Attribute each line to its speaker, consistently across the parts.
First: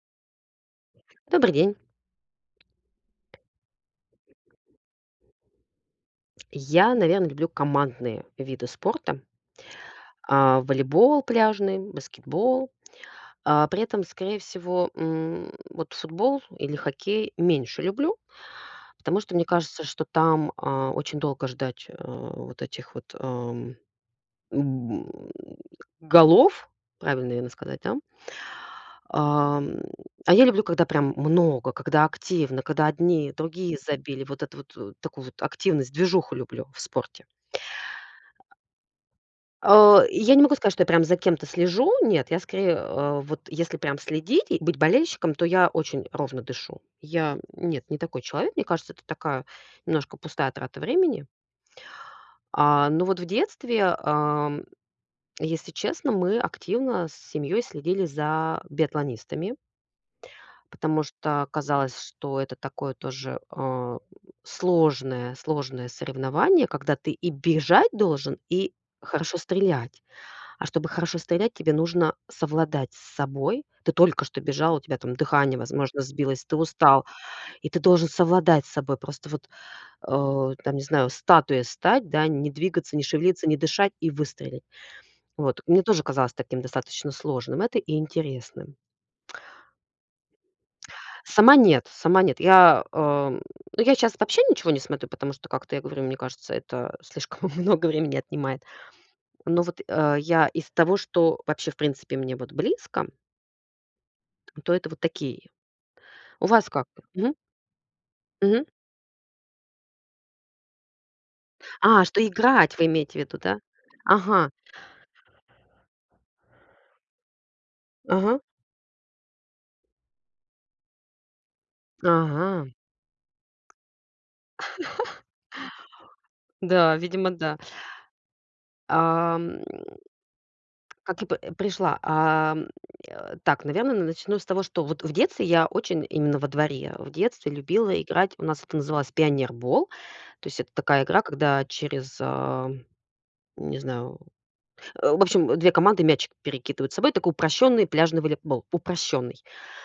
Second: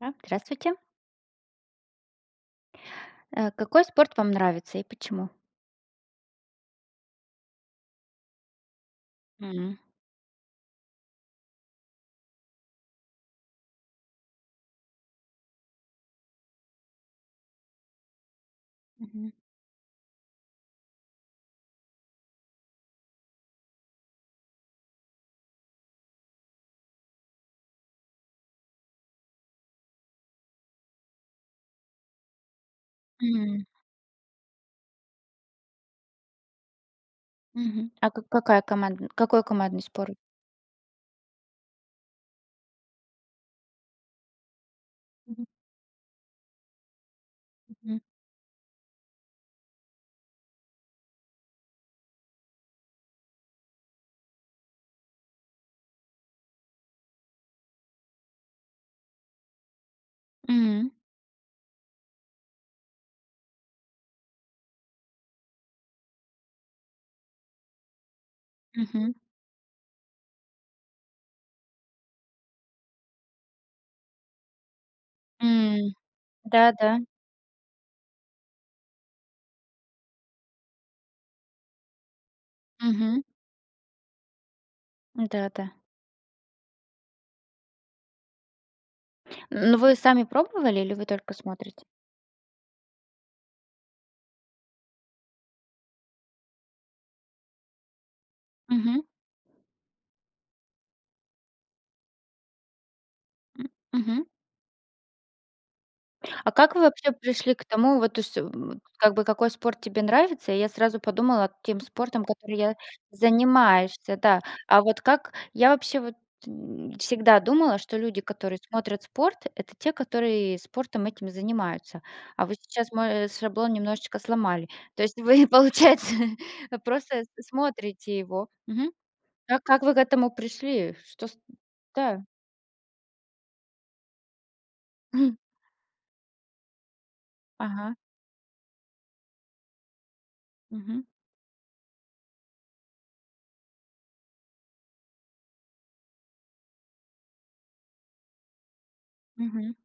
Speaker 1: А, здравствуйте.
Speaker 2: Добрый день.
Speaker 1: Э, какой спорт вам нравится и почему?
Speaker 2: Я, наверно, люблю командные виды спорта
Speaker 1: М.
Speaker 2: а, волейбол пляжный, баскетбол. А, при этом, скорее всего, м, вот футбол или хоккей меньше люблю, потому
Speaker 1: Мгм.
Speaker 2: что мне кажется, что там, а, очень долго ждать, э, вот этих вот, ам, голов. Правильно, наверно, сказать, да. Ам, а я люблю, когда прям много, когда активно, когда одни,
Speaker 1: М.
Speaker 2: другие забили. Вот эту вот, э, такую вот активность, движуху люблю в спорте.
Speaker 1: Мгм. А ка какая командн какой командный
Speaker 2: А,
Speaker 1: спорт?
Speaker 2: я не могу сказать, что я прям за кем-то слежу. Нет, я скорее, э, вот если прям следить и быть болельщиком, то
Speaker 1: Мгм.
Speaker 2: я очень ровно дышу. Я нет, не
Speaker 1: Мгм.
Speaker 2: такой человек. Мне кажется, это такая немножко пустая трата времени. А, ну вот в детстве, ам, если честно, мы активно с семьёй следили за биатлонистами.
Speaker 1: М.
Speaker 2: Потому что казалось, что это такое тоже, э, сложное сложное соревнование, когда ты и бежать должен, и
Speaker 1: Мгм.
Speaker 2: хорошо стрелять. А чтобы хорошо стрелять, тебе нужно совладать с собой. Ты только что бежал, у тебя там дыхание,
Speaker 1: М,
Speaker 2: возможно, сбилось, ты
Speaker 1: да да.
Speaker 2: устал, и ты должен совладать с собой. Просто вот, э, там, не знаю, статуей стать, да, не двигаться, не
Speaker 1: Мгм.
Speaker 2: шевелиться, не дышать и выстрелить.
Speaker 1: Да
Speaker 2: Вот.
Speaker 1: да.
Speaker 2: Мне тоже казалось таким достаточно сложным это и интересным.
Speaker 1: Но вы сами пробовали или вы только
Speaker 2: Сама-
Speaker 1: смотрите?
Speaker 2: нет, сама- нет. Я, эм, ну, я щас вообще ничего не смотрю, потому что, как-то я говорю, мне кажется, это слишком много времени отнимает.
Speaker 1: Мгм.
Speaker 2: Но вот, э, я из того, что вообще, в принципе, мне вот близко
Speaker 1: М, мгм.
Speaker 2: то это вот такие. У
Speaker 1: А
Speaker 2: вас
Speaker 1: как вы
Speaker 2: как?
Speaker 1: вообще
Speaker 2: Мгм.
Speaker 1: пришли к тому, вот, то есть,
Speaker 2: Мгм.
Speaker 1: м, как бы какой спорт тебе нравится? И я сразу подумала тем
Speaker 2: А,
Speaker 1: спортом,
Speaker 2: что
Speaker 1: который я
Speaker 2: играть вы имеете в виду, да?
Speaker 1: занимаешься, да.
Speaker 2: Ага.
Speaker 1: А вот как, я вообще вот всегда думала, что люди,
Speaker 2: Ага.
Speaker 1: которые смотрят спорт- это те, которые спортом этим и занимаются. А вы
Speaker 2: Ага.
Speaker 1: сейчас мой, э, шаблон немножечко сломали. То есть вы, получается, э,
Speaker 2: Да,
Speaker 1: просто
Speaker 2: видимо, да.
Speaker 1: смотрите его. Мгм.
Speaker 2: А,
Speaker 1: Как
Speaker 2: м,
Speaker 1: как вы к этому пришли?
Speaker 2: как
Speaker 1: Что
Speaker 2: я
Speaker 1: с
Speaker 2: п
Speaker 1: м,
Speaker 2: пришла.
Speaker 1: да.
Speaker 2: А, м, э. Так, наверно, н начну с того, что вот в
Speaker 1: М.
Speaker 2: детстве я очень именно во дворе в детстве
Speaker 1: Ага.
Speaker 2: любила играть. У нас это называлось пионербол. То есть, это такая
Speaker 1: Мгм.
Speaker 2: игра, когда через, ам, не знаю. В общем, 2 команды мячик перекидывают собой. Такой упрощённый пляжный волейбол. Упрощённый.
Speaker 1: Мгм.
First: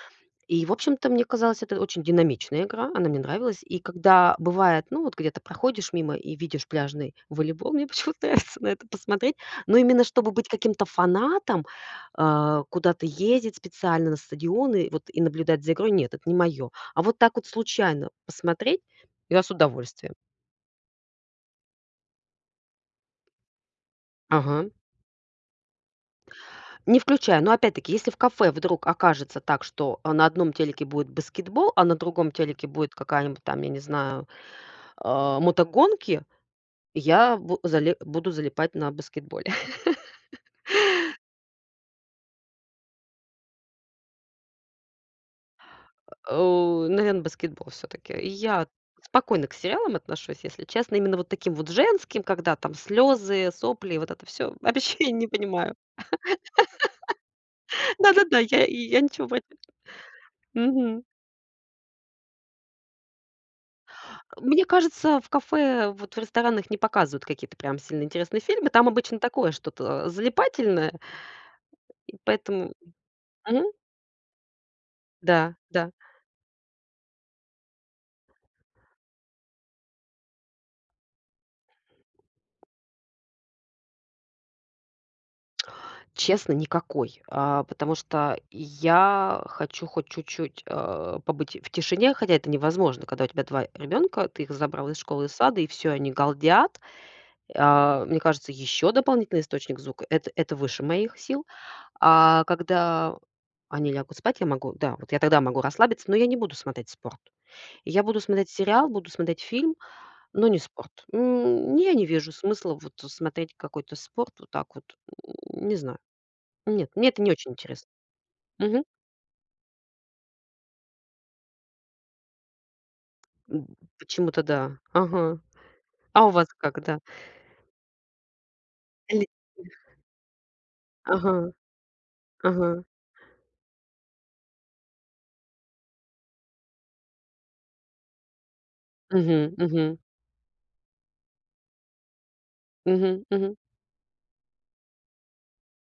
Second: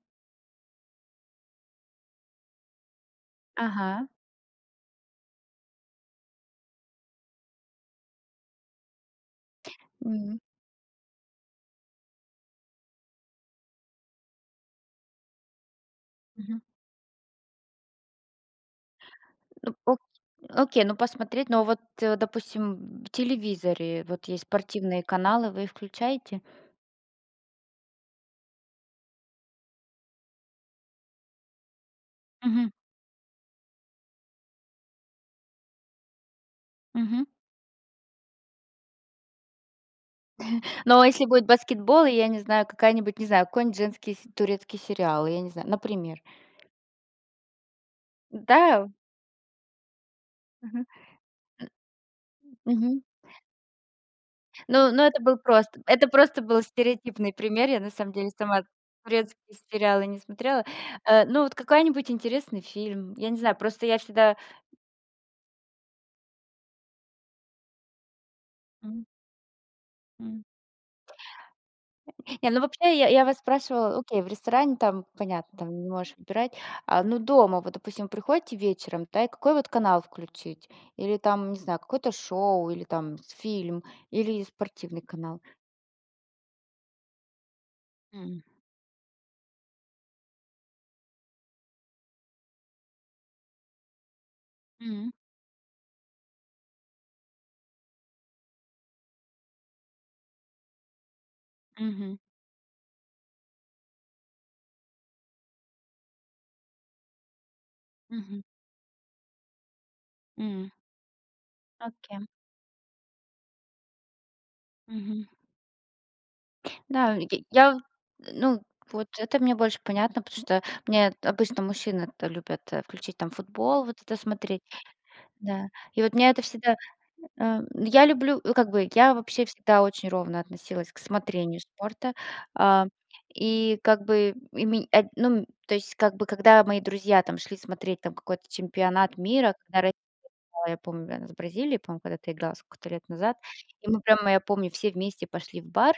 Speaker 2: И, в общем-то, мне казалось, это очень динамичная игра. Она мне нравилась. И
Speaker 1: Ага.
Speaker 2: когда бывает, ну вот где-то проходишь мимо и видишь пляжный волейбол, мне почему-то нравится на это посмотреть. Но именно чтобы
Speaker 1: Мгм.
Speaker 2: быть каким-то фанатом, а, куда-то ездить специально на стадионы, вот, и наблюдать за игрой- нет, это не
Speaker 1: Мгм.
Speaker 2: моё. А вот так вот случайно посмотреть- я с
Speaker 1: Ну о
Speaker 2: удовольствием.
Speaker 1: окей, ну, посмотреть. Но вот, э, допустим, м, в телевизоре вот есть
Speaker 2: Ага.
Speaker 1: спортивные каналы, вы их включаете?
Speaker 2: Не включай. Но опять-таки, если в кафе вдруг окажется так, что, а на одном телеке будет баскетбол, а на другом телеке
Speaker 1: Мгм.
Speaker 2: будет какая-нибудь там, я не знаю, а, мотогонки,
Speaker 1: Мгм.
Speaker 2: я бу зале буду залипать на баскетболе.
Speaker 1: Но если будет баскетбол и, я не знаю, какая-нибудь, не знаю, какой-нить, женский се турецкий сериал, я не знаю.
Speaker 2: Э,
Speaker 1: Например.
Speaker 2: о, наверно, баскетбол всё-таки. Я
Speaker 1: Да, у
Speaker 2: спокойно к сериалам отношусь, если
Speaker 1: Мгм,
Speaker 2: честно. Именно вот таким вот женским, когда там
Speaker 1: мгм.
Speaker 2: слёзы, сопли и вот это всё.
Speaker 1: Но
Speaker 2: Вообще
Speaker 1: но
Speaker 2: я
Speaker 1: это
Speaker 2: не
Speaker 1: был
Speaker 2: понимаю.
Speaker 1: просто это просто был стереотипный пример. Я на
Speaker 2: Да
Speaker 1: самом
Speaker 2: да
Speaker 1: деле
Speaker 2: да.
Speaker 1: сама
Speaker 2: Я и я ничего в эт
Speaker 1: турецкие сериалы не смотрела.
Speaker 2: Мгм.
Speaker 1: Э, ну, вот какая-нибудь интересный фильм. Я не знаю, просто я всегда
Speaker 2: Мне кажется, в кафе, вот в ресторанах не показывают какие-то прям сильно интересные фильмы. Там
Speaker 1: М.
Speaker 2: обычно такое что-то, а,
Speaker 1: М.
Speaker 2: залипательное.
Speaker 1: Э,
Speaker 2: И
Speaker 1: не, ну
Speaker 2: поэтому
Speaker 1: вообще, я я вас
Speaker 2: мгм.
Speaker 1: спрашивала, окей, в ресторане, там,
Speaker 2: Да,
Speaker 1: понятно, там не
Speaker 2: да.
Speaker 1: можешь выбирать. А, но дома вот, допустим, приходите вечером, да, и какой, вот, канал включить? Или, там, не знаю, какое-то шоу, или там фильм, или спортивный канал?
Speaker 2: Честно, никакой. А, потому что
Speaker 1: М.
Speaker 2: я хочу хоть чуть-чуть, а, побыть в тишине, хотя это невозможно. Когда у тебя 2 ребёнка, ты их забрал из
Speaker 1: М.
Speaker 2: школы и сада, и всё, они галдят. А, мне кажется, ещё дополнительный источник звука- это это выше моих сил.
Speaker 1: Мгм.
Speaker 2: А когда они лягут спать, я могу. Да, вот я тогда могу расслабиться, но я не буду смотреть спорт. Я буду
Speaker 1: Мгм.
Speaker 2: смотреть сериал, буду смотреть фильм, но не
Speaker 1: М.
Speaker 2: спорт. М,
Speaker 1: А
Speaker 2: я не
Speaker 1: кем?
Speaker 2: вижу смысла вот смотреть какой-то спорт вот так вот.
Speaker 1: Мгм.
Speaker 2: Не знаю. Нет, мне
Speaker 1: Да,
Speaker 2: это
Speaker 1: я
Speaker 2: не очень
Speaker 1: я
Speaker 2: интересно.
Speaker 1: ну,
Speaker 2: Мгм.
Speaker 1: вот это мне больше понятно, потому что мне обычно мужчины это любят, э, включить там
Speaker 2: М,
Speaker 1: футбол, вот это
Speaker 2: почему-то
Speaker 1: смотреть.
Speaker 2: да. Ага.
Speaker 1: Да. И вот
Speaker 2: А
Speaker 1: меня
Speaker 2: у
Speaker 1: это
Speaker 2: вас
Speaker 1: всегда
Speaker 2: как, да
Speaker 1: Э, я люблю, э, как бы я
Speaker 2: Или
Speaker 1: вообще всегда очень ровно относилась к
Speaker 2: Ага,
Speaker 1: смотрению спорта,
Speaker 2: ага.
Speaker 1: а И как бы, и ме а, ну, то есть, как бы, когда мои друзья там шли смотреть там какой-то чемпионат
Speaker 2: Мгм
Speaker 1: мира, когда ро
Speaker 2: мгм.
Speaker 1: да, я помню. Она с Бразилией, по-моему, когда-то играла сколько-то лет
Speaker 2: Мгм
Speaker 1: назад,
Speaker 2: мгм.
Speaker 1: и мы прямо, я помню, все вместе пошли в бар.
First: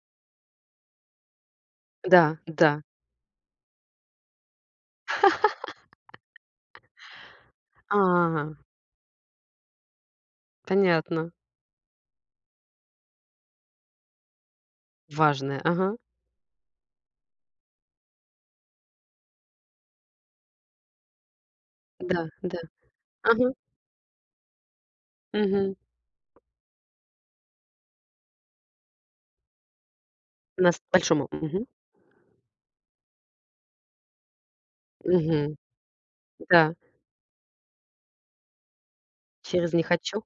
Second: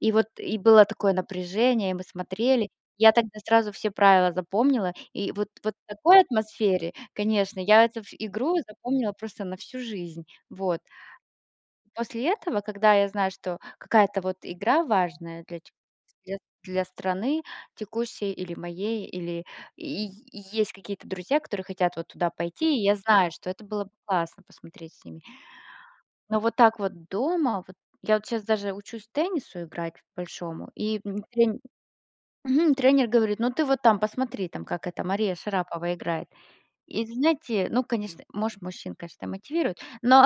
Speaker 1: И вот, и было такое напряжение, и мы
Speaker 2: Да,
Speaker 1: смотрели.
Speaker 2: да.
Speaker 1: Я тогда сразу все правила запомнила, и вот вот такой атмосфере, конечно, я эту ф
Speaker 2: А.
Speaker 1: игру запомнила просто на всю жизнь. Вот.
Speaker 2: Понятно.
Speaker 1: После этого, когда я знаю, что какая-то вот игра важная для
Speaker 2: Важное,
Speaker 1: ч
Speaker 2: ага.
Speaker 1: [unintelligible] для для страны текущей или моей, или и и есть какие-то друзья, которые хотят вот
Speaker 2: Да
Speaker 1: туда
Speaker 2: да.
Speaker 1: пойти. И я знаю, что
Speaker 2: Ага.
Speaker 1: это было бы классно посмотреть с ними.
Speaker 2: Мгм.
Speaker 1: Но вот так вот дома, вот, я вот щас даже учусь теннису играть большому,
Speaker 2: Нас
Speaker 1: и м
Speaker 2: большому.
Speaker 1: тре
Speaker 2: Мгм.
Speaker 1: Мгм, тренер говорит: "Ну ты, вот, там посмотри, там как, эта, Мария
Speaker 2: Мгм.
Speaker 1: Шарапова играет".
Speaker 2: Да.
Speaker 1: И знаете, ну, конечно, может, мужчин, конечно,
Speaker 2: Через
Speaker 1: мотивирует,
Speaker 2: не хочу?
Speaker 1: но,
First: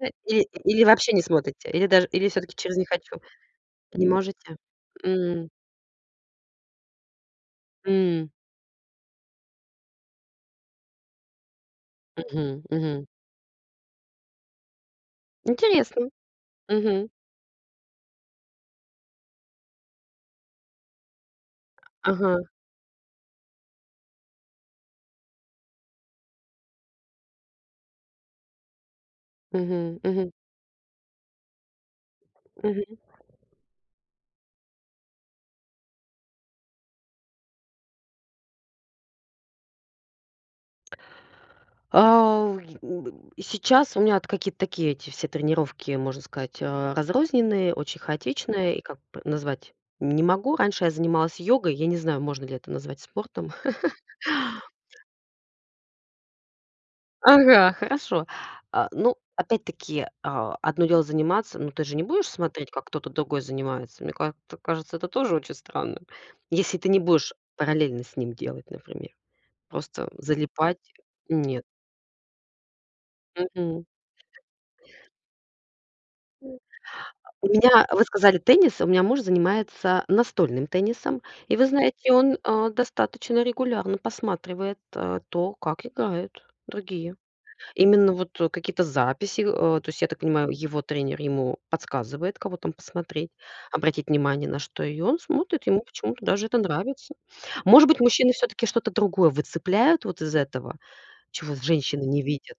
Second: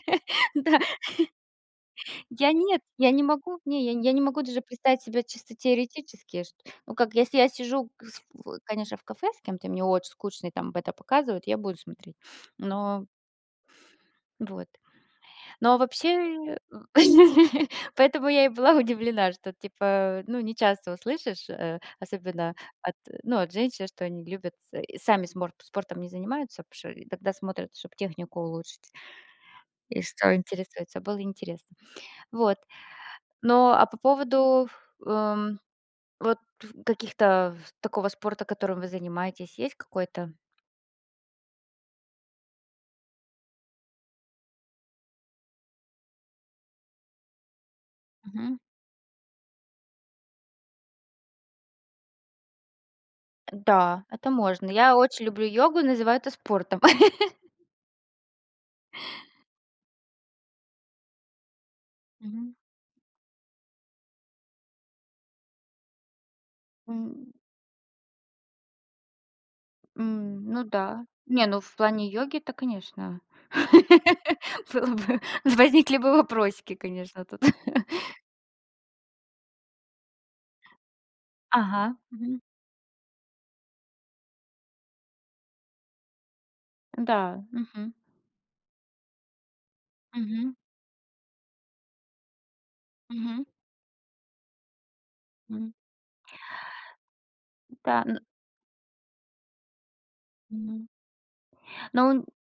Speaker 2: Э, или
Speaker 1: да.
Speaker 2: или вообще не смотрите? Или даже, или
Speaker 1: Я-
Speaker 2: всё-таки через
Speaker 1: нет.
Speaker 2: не
Speaker 1: Я
Speaker 2: хочу?
Speaker 1: не могу, не, я не
Speaker 2: Не
Speaker 1: я не могу
Speaker 2: можете?
Speaker 1: даже представить себе
Speaker 2: М.
Speaker 1: чисто теоретически ш ну как, если я сижу, кыс
Speaker 2: М.
Speaker 1: в конечно, в кафе с кем-то и мне очень скучно, и там это показывают, я буду смотреть.
Speaker 2: Мгм,
Speaker 1: Но
Speaker 2: мгм.
Speaker 1: Вот. Но, а
Speaker 2: Интересно.
Speaker 1: вообще, в
Speaker 2: Мгм.
Speaker 1: поэтому я и была удивлена, что, типа, ну, не часто услышишь, э,
Speaker 2: Ага.
Speaker 1: особенно от, ну, от женщин, что они любят с сами сморт спортом не занимаются, потому что и тогда смотрят, чтоб технику улучшить.
Speaker 2: Мгм,
Speaker 1: И
Speaker 2: мгм.
Speaker 1: что интересуется. Было интересно. Вот.
Speaker 2: Мгм.
Speaker 1: Но, а по поводу, эм, вот ф каких-то ф такого спорта, которым вы занимаетесь, есть какой-то?
Speaker 2: А, в э, й н б и сейчас у меня вот какие-то такие эти все тренировки, можно сказать, а, разрозненные, очень
Speaker 1: Мгм.
Speaker 2: хаотичные. И, как бы, назвать не могу. Раньше я занималась йогой. Я не знаю, можно ли это назвать спортом.
Speaker 1: Э, да. Это можно. Я очень люблю йогу и называю это спортом.
Speaker 2: Ага, хорошо. А, ну, опять-таки, а, одно дело заниматься. Но ты же не будешь
Speaker 1: Мгм.
Speaker 2: смотреть, как кто-то другой занимается. Мне ка ц кажется, это тоже очень странным. Если ты не
Speaker 1: М.
Speaker 2: будешь параллельно с ним делать, например. Просто
Speaker 1: М, ну
Speaker 2: залипать?
Speaker 1: да. Не, ну
Speaker 2: Нет.
Speaker 1: в плане йоги-то, конечно,
Speaker 2: Мгм.
Speaker 1: было бы, возникли бы вопросики, конечно, тут.
Speaker 2: У меня, вы сказали, теннис? У меня муж занимается настольным теннисом. И вы
Speaker 1: Ага,
Speaker 2: знаете, он,
Speaker 1: мгм.
Speaker 2: а, достаточно регулярно посматривает, э, то, как играют другие.
Speaker 1: Н-да. Мгм.
Speaker 2: Именно вот, э, какие-то записи. Э, то есть, я так понимаю,
Speaker 1: Мгм.
Speaker 2: его тренер ему подсказывает, кого там посмотреть,
Speaker 1: Мгм.
Speaker 2: обратить внимание на что, и он смотрит.
Speaker 1: М.
Speaker 2: Ему почему-то даже это нравится. Может быть,
Speaker 1: Да, н
Speaker 2: мужчины всё-таки что-то другое выцепляют вот из этого,
Speaker 1: М.
Speaker 2: чего женщины
Speaker 1: Но
Speaker 2: не
Speaker 1: он
Speaker 2: видят?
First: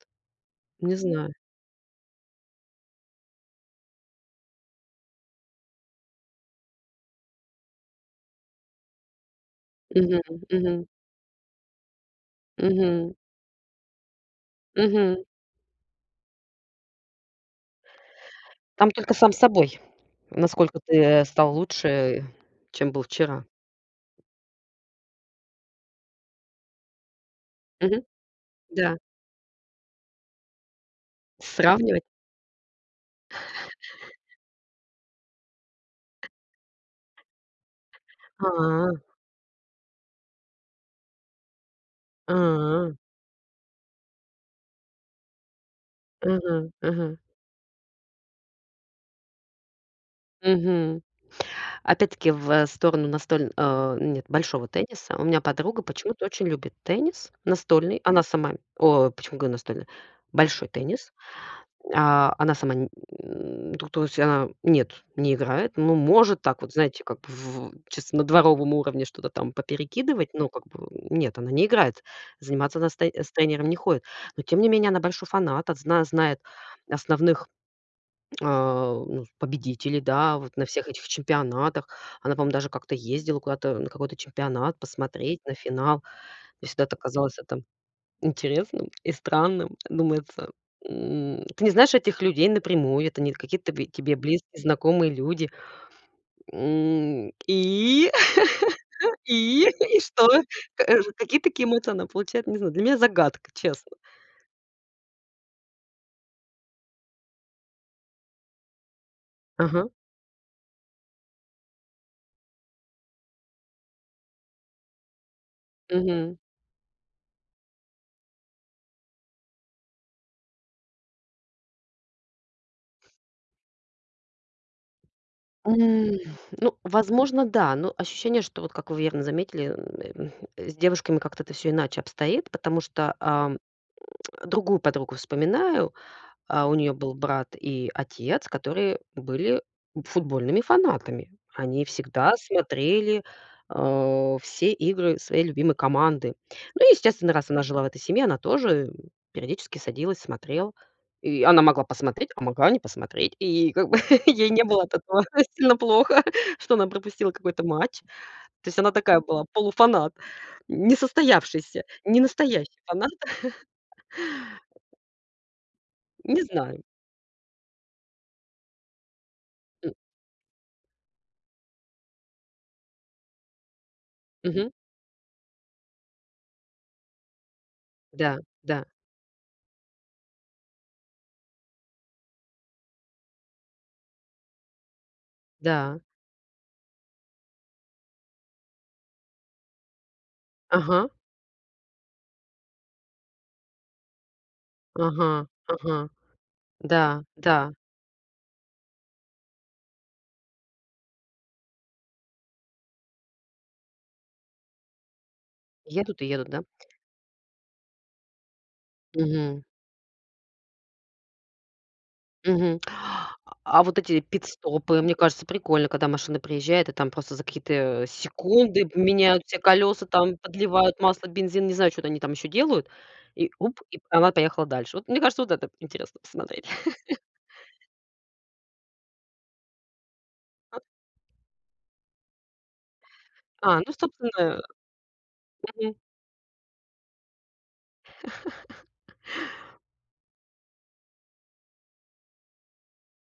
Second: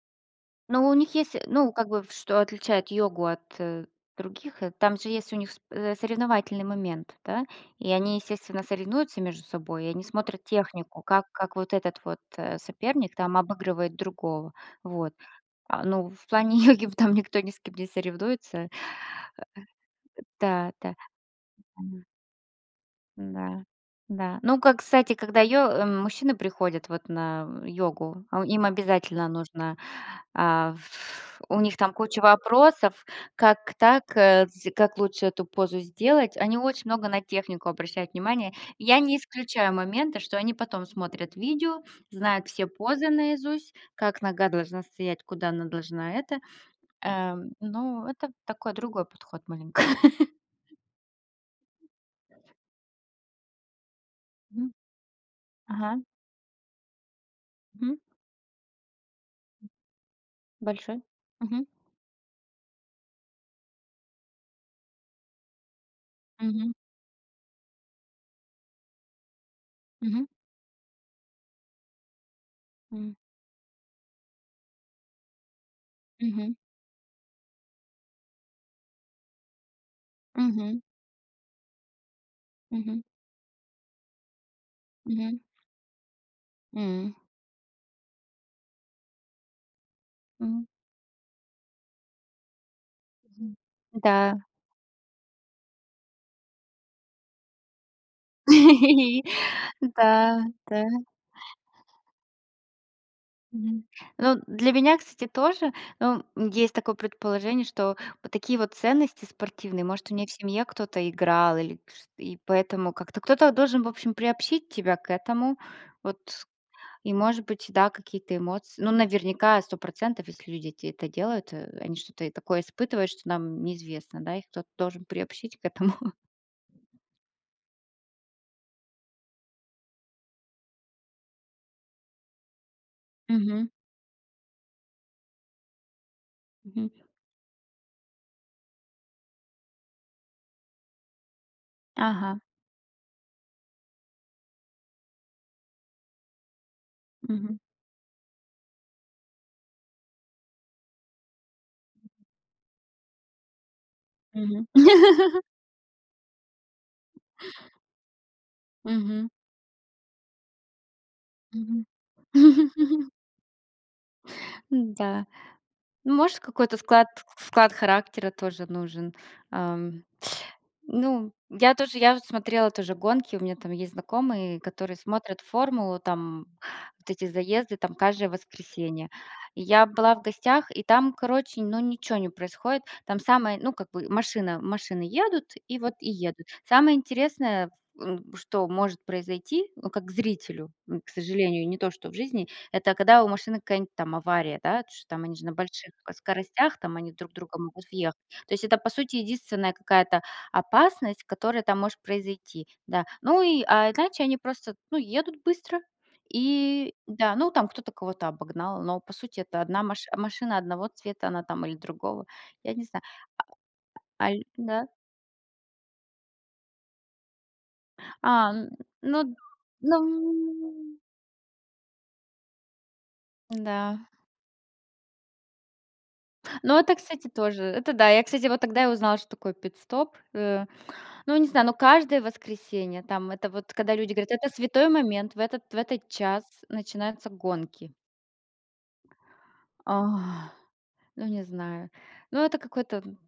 Speaker 1: но у
Speaker 2: Не
Speaker 1: них
Speaker 2: знаю.
Speaker 1: есть, э, ну, как бы, в что отличает йогу от, э, других, э, там же есть у них с э, соревновательный момент, да? И они, естественно, соревнуются между собой, и они
Speaker 2: Мгм
Speaker 1: смотрят
Speaker 2: мгм.
Speaker 1: технику, как как вот этот вот, э,
Speaker 2: Мгм.
Speaker 1: соперник там обыгрывает другого. Вот.
Speaker 2: Мгм.
Speaker 1: А, ну, в плане йоги в там никто ни с кем не соревнуется. А.
Speaker 2: Там только сам с собой.
Speaker 1: Да
Speaker 2: Насколько ты,
Speaker 1: да.
Speaker 2: э, стал лучше, чем был вчера.
Speaker 1: Н-да. Да. Ну как, кстати, когда йо э, мужчины приходят вот на
Speaker 2: Мгм.
Speaker 1: йогу, а им
Speaker 2: Да.
Speaker 1: обязательно нужно, а, ф У них там
Speaker 2: Сравнивать?
Speaker 1: куча вопросов. Как так, э, кстати как лучше эту позу сделать? Они очень много на технику обращают внимание. Я
Speaker 2: А.
Speaker 1: не исключаю моменты, что они потом смотрят видео, знают все
Speaker 2: А.
Speaker 1: позы наизусть, как нога должна стоять, куда она должна это.
Speaker 2: Мгм мгм.
Speaker 1: Эм, ну, это такой другой подход маленько.
Speaker 2: Мгм. Опять-таки в, э, сторону настоль а, нет, большого
Speaker 1: Мгм.
Speaker 2: тенниса. У меня подруга
Speaker 1: Ага.
Speaker 2: почему-то очень любит теннис.
Speaker 1: Мгм.
Speaker 2: Настольный. Она сама о, почему говорю настольный? Большой
Speaker 1: Большой.
Speaker 2: теннис.
Speaker 1: Мгм.
Speaker 2: А, она сама то то есть, а, нет, не играет. Ну, может, так вот,
Speaker 1: Мгм.
Speaker 2: знаете, как чисто на дворовом уровне что-то там
Speaker 1: Мгм.
Speaker 2: поперекидывать. Ну, как бы, нет, она не играет. Заниматься она с тэ
Speaker 1: М.
Speaker 2: с тренером не ходит. Но, тем не менее, она большой фанат. От зна знает
Speaker 1: Мгм.
Speaker 2: основных, а, ну, с победителей. Да. Вот на
Speaker 1: Мгм.
Speaker 2: всех этих чемпионатах. Она, по-моему, даже как-то
Speaker 1: Мгм.
Speaker 2: ездила куда-то на какой-то чемпионат
Speaker 1: Мгм.
Speaker 2: посмотреть на финал. Мне всегда это
Speaker 1: М.
Speaker 2: казалось, а, там, интересным и странным. Думается,
Speaker 1: М.
Speaker 2: м. Ты не знаешь этих людей напрямую. Это не ль
Speaker 1: Мгм,
Speaker 2: какие-то тв тебе
Speaker 1: да.
Speaker 2: близкие знакомые люди. М, и?
Speaker 1: И
Speaker 2: И? И что?
Speaker 1: да да.
Speaker 2: Каж какие такие эмоции она получает? Не знаю. Для меня- загадка.
Speaker 1: Мгм.
Speaker 2: Честно.
Speaker 1: Ну, для меня, кстати, тоже. Ну, м, есть такое предположение, что вот такие вот ценности спортивные,
Speaker 2: Ага.
Speaker 1: может, у неё в семье кто-то играл или кш и поэтому как-то кто-то должен, в общем, приобщить тебя к этому. Вот
Speaker 2: Мгм.
Speaker 1: и может быть, да, какие-то эмоции. Ну, наверняка, 100 %, если люди эти это делают, э, они что-то такое испытывают, что нам неизвестно, да, их кто-то должен приобщить к
Speaker 2: М,
Speaker 1: этому.
Speaker 2: Ну, возможно, да, но ощущение, что, вот как вы верно заметили, м, эм, с девушками как-то это всё иначе обстоит. Потому что, ам,
Speaker 1: Мгм.
Speaker 2: другую подругу вспоминаю. А, у
Speaker 1: Мгм.
Speaker 2: неё был брат и отец, которые были футбольными фанатами. Они всегда
Speaker 1: Ага.
Speaker 2: смотрели, э, все игры своей любимой команды. Ну, естественно, раз
Speaker 1: Мгм.
Speaker 2: она жила в этой семье, она тоже периодически садилась, смотрела. И она могла посмотреть, а могла не посмотреть. И как бы ей не
Speaker 1: Мгм.
Speaker 2: было от такого сильно плохо, что она пропустила какой-то матч. То есть она такая
Speaker 1: Мгм.
Speaker 2: была полуфанат. Несостоявшийся,
Speaker 1: Мгм.
Speaker 2: ненастоящий фанат.
Speaker 1: Н-да. Ну, может,
Speaker 2: Не
Speaker 1: какой-то
Speaker 2: знаю.
Speaker 1: склад склад характера тоже нужен, ам. Ну, я тоже, я вот смотрела тоже гонки, у меня там есть знакомые,
Speaker 2: Мгм.
Speaker 1: которые смотрят "Формулу", там, вот эти заезды там каждое
Speaker 2: Да да.
Speaker 1: воскресенье. И я была в гостях, и там, короче, ну, ничё не происходит. Там самое, ну, как бы машина машины едут, и вот
Speaker 2: Да.
Speaker 1: и едут. Самое интересное, ф м, что может произойти, ну, как зрителю, м,
Speaker 2: Ага.
Speaker 1: к сожалению, не то, что в жизни, это когда у машины какая-нибудь там авария, да. Чё-то там они же
Speaker 2: Ага,
Speaker 1: на больших,
Speaker 2: ага.
Speaker 1: э, скоростях, там, они в
Speaker 2: Да,
Speaker 1: друг друга
Speaker 2: да.
Speaker 1: могут въехать. То есть, это, по сути, единственная какая-то опасность, которая там может произойти. Да. Ну и, а иначе они просто, ну, едут быстро.
Speaker 2: Едут и едут, да?
Speaker 1: И да. Ну там кто-то кого-то обогнал, но, по сути, это
Speaker 2: Мгм.
Speaker 1: одна маш машина одного цвета, она там или другого. Я
Speaker 2: Мгм.
Speaker 1: не знаю.
Speaker 2: А вот эти
Speaker 1: Аль да?
Speaker 2: пит-стопы, мне кажется, прикольно, когда машина приезжает и там просто за какие-то,
Speaker 1: А, н
Speaker 2: секунды
Speaker 1: ну,
Speaker 2: поменяют все колёса, там,
Speaker 1: ну.
Speaker 2: подливают масло, бензин, не знаю, чё-то они там ещё делают. И уп, и
Speaker 1: Да.
Speaker 2: п она поехала дальше. Вот, мне кажется, вот это интересно посмотреть.
Speaker 1: Ну, это, кстати, тоже. Это да. Я, кстати, вот тогда и узнала, что такое пит-стоп. Э,
Speaker 2: А
Speaker 1: ну, я не знаю, но каждое воскресенье, там, это вот
Speaker 2: А, ну,
Speaker 1: когда люди говорят: "Это
Speaker 2: собственно.
Speaker 1: святой момент". В этот в
Speaker 2: Мгм.
Speaker 1: этот час начинаются гонки. Ну не знаю. Ну, это какой-то, м.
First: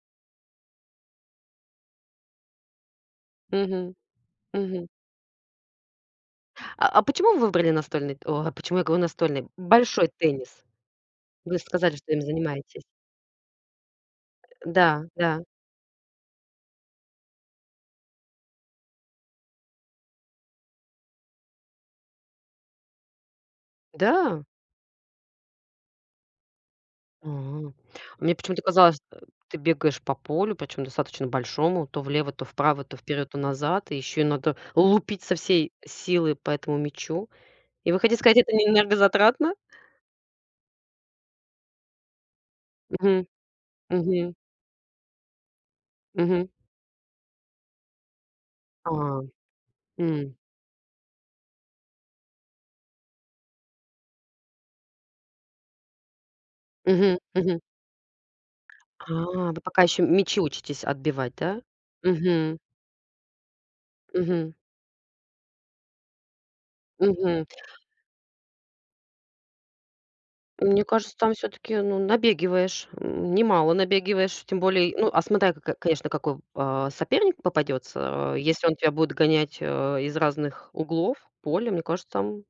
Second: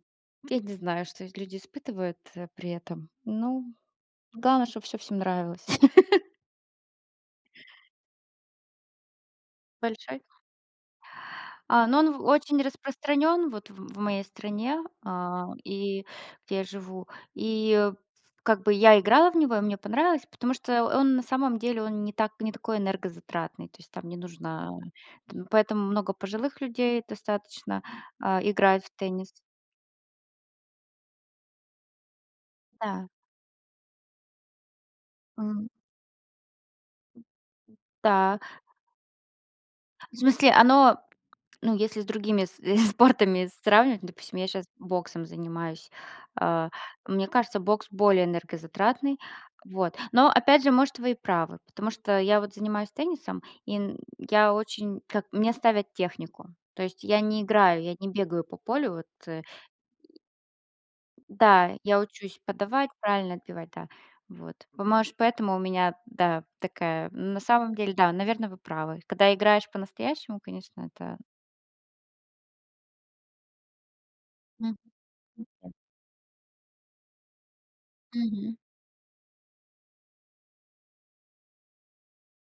Speaker 1: Я не знаю, что эти люди испытывают, э, при этом. Ну,
Speaker 2: Мгм,
Speaker 1: главное, чтобы
Speaker 2: мгм.
Speaker 1: всё всем нравилось.
Speaker 2: А а почему вы выбрали настольный те О, а почему я говорю настольный? Большой
Speaker 1: Большой?
Speaker 2: теннис. Вы
Speaker 1: А,
Speaker 2: сказали,
Speaker 1: ну,
Speaker 2: что
Speaker 1: он
Speaker 2: им
Speaker 1: очень
Speaker 2: занимаетесь.
Speaker 1: распространён, вот, в м в моей
Speaker 2: Э,
Speaker 1: стране,
Speaker 2: да да.
Speaker 1: а, и где я живу. И, ф как бы я играла в него, и мне понравилось, потому что он на самом деле, он не так не такой энергозатратный. То есть там не
Speaker 2: Да?
Speaker 1: нужно т поэтому много пожилых людей
Speaker 2: А.
Speaker 1: достаточно,
Speaker 2: Мне
Speaker 1: а,
Speaker 2: почему-то
Speaker 1: играют в
Speaker 2: казалось, э,
Speaker 1: теннис.
Speaker 2: ты бегаешь по полю, причём достаточно большому, то влево, то вправо, то
Speaker 1: Да.
Speaker 2: вперёд, то назад. И ещё и надо лупить со
Speaker 1: Мгм.
Speaker 2: всей силы по этому мячу. И вы хотите сказать,
Speaker 1: Да.
Speaker 2: это не энергозатратно?
Speaker 1: В смысле, оно, ну, если с другими с
Speaker 2: Мгм,
Speaker 1: спортами сравнивать.
Speaker 2: мгм.
Speaker 1: Допустим, я щас боксом занимаюсь.
Speaker 2: Мгм.
Speaker 1: Э, мне кажется, бокс более энергозатратный.
Speaker 2: А,
Speaker 1: Вот. Но,
Speaker 2: м.
Speaker 1: опять же, может, вы и правы, потому что я вот занимаюсь теннисом, и н я очень как мне ставят технику. То есть
Speaker 2: Мгм,
Speaker 1: я не
Speaker 2: мгм.
Speaker 1: играю, я не бегаю по полю вот
Speaker 2: А,
Speaker 1: э
Speaker 2: вы пока ещё мячи учитесь отбивать, да?
Speaker 1: Да, я учусь
Speaker 2: Мгм.
Speaker 1: подавать, правильно отбивать. Да, вот.
Speaker 2: Мгм.
Speaker 1: Па может, поэтому у меня, да, такая. Ну, на
Speaker 2: Мгм.
Speaker 1: самом деле, да, наверно, вы правы. Когда играешь по-настоящему, конечно,
Speaker 2: Мне кажется,
Speaker 1: это
Speaker 2: там всё-таки, ну, набегиваешь. М, немало набегиваешь. Тем
Speaker 1: Мгм,.
Speaker 2: более, ну, а смотря, ко
Speaker 1: [unintelligible]
Speaker 2: ко конечно, какой, а, соперник попадётся.
Speaker 1: Мгм.
Speaker 2: Если он тебя будет гонять, а, из разных углов поля, мне кажется, там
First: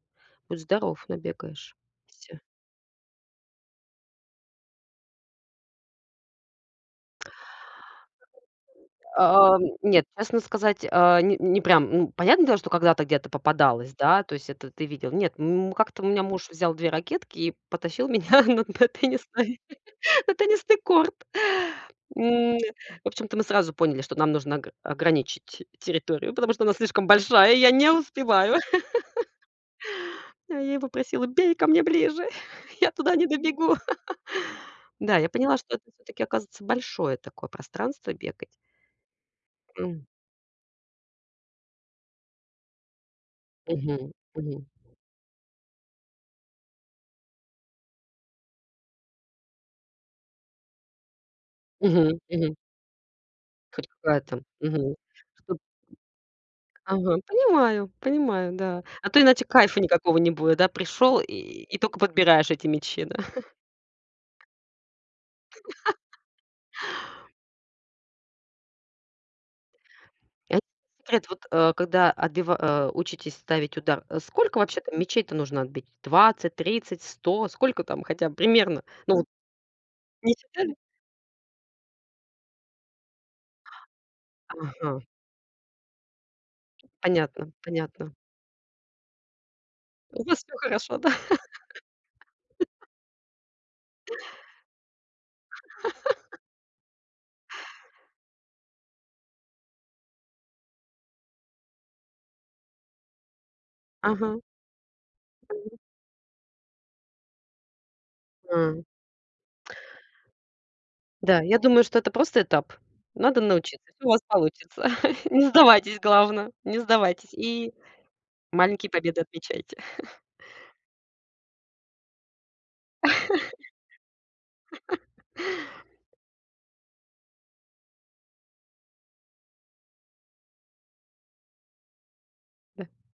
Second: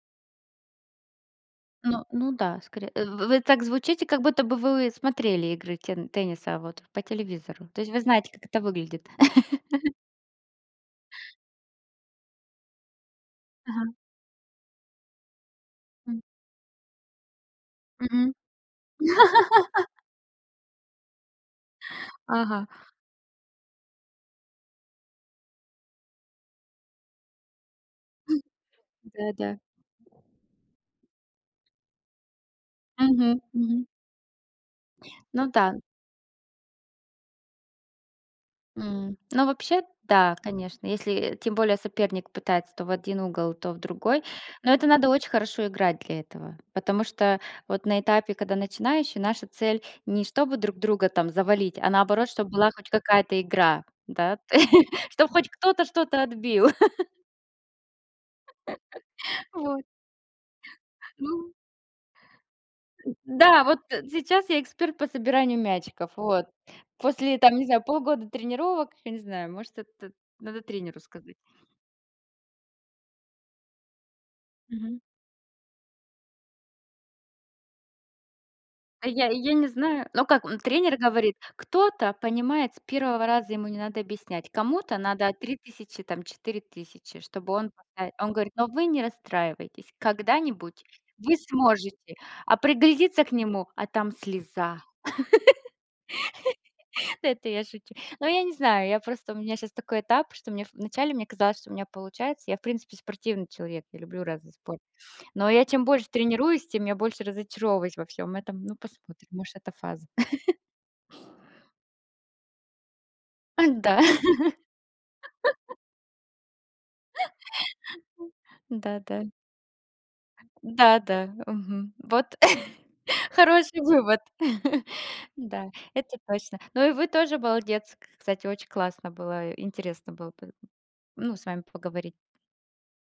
Speaker 2: будь здоров набегаешься.
Speaker 1: Ну, ну да, скоре вы вы так звучите, как будто бы вы, э, смотрели игры тен тенниса, вот, по телевизору. То есть вы знаете, как это выглядит.
Speaker 2: А, ам. Нет, честно сказать, а, не не прям. Ну, понятне дело, что когда-то где-то попадалось,
Speaker 1: Ага.
Speaker 2: да, то есть, это ты видел. Нет, м, у как-то у
Speaker 1: Мгм.
Speaker 2: меня муж взял 2 ракетки и потащил
Speaker 1: Мгм.
Speaker 2: меня на на теннисный, на теннисный корт. М, н
Speaker 1: Ага.
Speaker 2: в общем-то, мы сразу поняли, что нам нужна г ограничить территорию, потому что она слишком большая, и я не успеваю.
Speaker 1: Да да.
Speaker 2: А я его просила: "Бей ко мне ближе! Я туда не
Speaker 1: Мгм
Speaker 2: добегу!"
Speaker 1: мгм.
Speaker 2: Да, я
Speaker 1: Ну
Speaker 2: поняла, что
Speaker 1: да.
Speaker 2: это всё-таки оказывается большое такое пространство бегать.
Speaker 1: М, ну, вообще,
Speaker 2: М.
Speaker 1: да, конечно. Если тем более соперник пытается то в один угол, то в
Speaker 2: Мгм,
Speaker 1: другой.
Speaker 2: мгм.
Speaker 1: Но это надо очень хорошо играть для этого, потому что вот на этапе, когда начинающий, наша цель- не чтобы друг друга там завалить, а
Speaker 2: Мгм,
Speaker 1: наоборот, чтоб
Speaker 2: мгм.
Speaker 1: была хоть какая-то игра,
Speaker 2: Хоть
Speaker 1: да,
Speaker 2: какая-то, мгм.
Speaker 1: чтоб хоть
Speaker 2: Чтоб
Speaker 1: кто-то что-то отбил.
Speaker 2: Ага. Понимаю понимаю, да. А то иначе кайфа
Speaker 1: Вот.
Speaker 2: никакого не будет, да, пришёл
Speaker 1: Ну.
Speaker 2: и тока подбираешь эти мячи, да?
Speaker 1: Да, вот, э, сейчас я эксперт по собиранию мячиков, вот. После, там, не знаю, полгода тренировок, я не знаю, может, это надо
Speaker 2: Ет
Speaker 1: тренеру
Speaker 2: секрет,
Speaker 1: сказать.
Speaker 2: вот, э, когда отбива э, учитесь ставить удар, э, сколько вообще там
Speaker 1: Мгм.
Speaker 2: мячей-то нужно отбить? 20, 30, 100 Сколько там хотя б примерно?
Speaker 1: А
Speaker 2: Ну
Speaker 1: я
Speaker 2: вот
Speaker 1: я не знаю. Ну,
Speaker 2: Не
Speaker 1: как, м,
Speaker 2: считали?
Speaker 1: тренер говорит: "Кто-то понимает с 1 раза, ему не надо объяснять". Кому-то
Speaker 2: Ага.
Speaker 1: надо 3000, там, 4000, чтобы
Speaker 2: Понятно
Speaker 1: он. [unintelligible]
Speaker 2: понятно.
Speaker 1: Он говорит: "Но вы не расстраивайтесь.
Speaker 2: У вас всё
Speaker 1: Когда-нибудь
Speaker 2: хорошо, да.
Speaker 1: вы сможете". А приглядиться к нему, а там слеза. Но это я шучу. Но я не знаю, я просто, у меня щас такой этап, что мне в начале мне казалось, что у меня получается. Я, в принципе, спортивный человек. Я люблю
Speaker 2: Ага.
Speaker 1: разный спорт. Но я
Speaker 2: Мгм.
Speaker 1: чем больше тренируюсь, тем я больше разочаровываюсь во всём этом. Ну,
Speaker 2: А.
Speaker 1: посмотрим, может, это фаза.
Speaker 2: Да, я думаю, что это просто этап. Надо
Speaker 1: А,
Speaker 2: научиться.
Speaker 1: да.
Speaker 2: Всё у вас получится. Не сдавайтесь, главно. Не сдавайтесь и маленькие
Speaker 1: Да
Speaker 2: победы
Speaker 1: да.
Speaker 2: отмечайте.
Speaker 1: Да да, мгм. Вот. Хороший вывод. Да, это точно. Но и вы тоже молодец. К кстати, очень классно было. Интересно было па ну, с вами поговори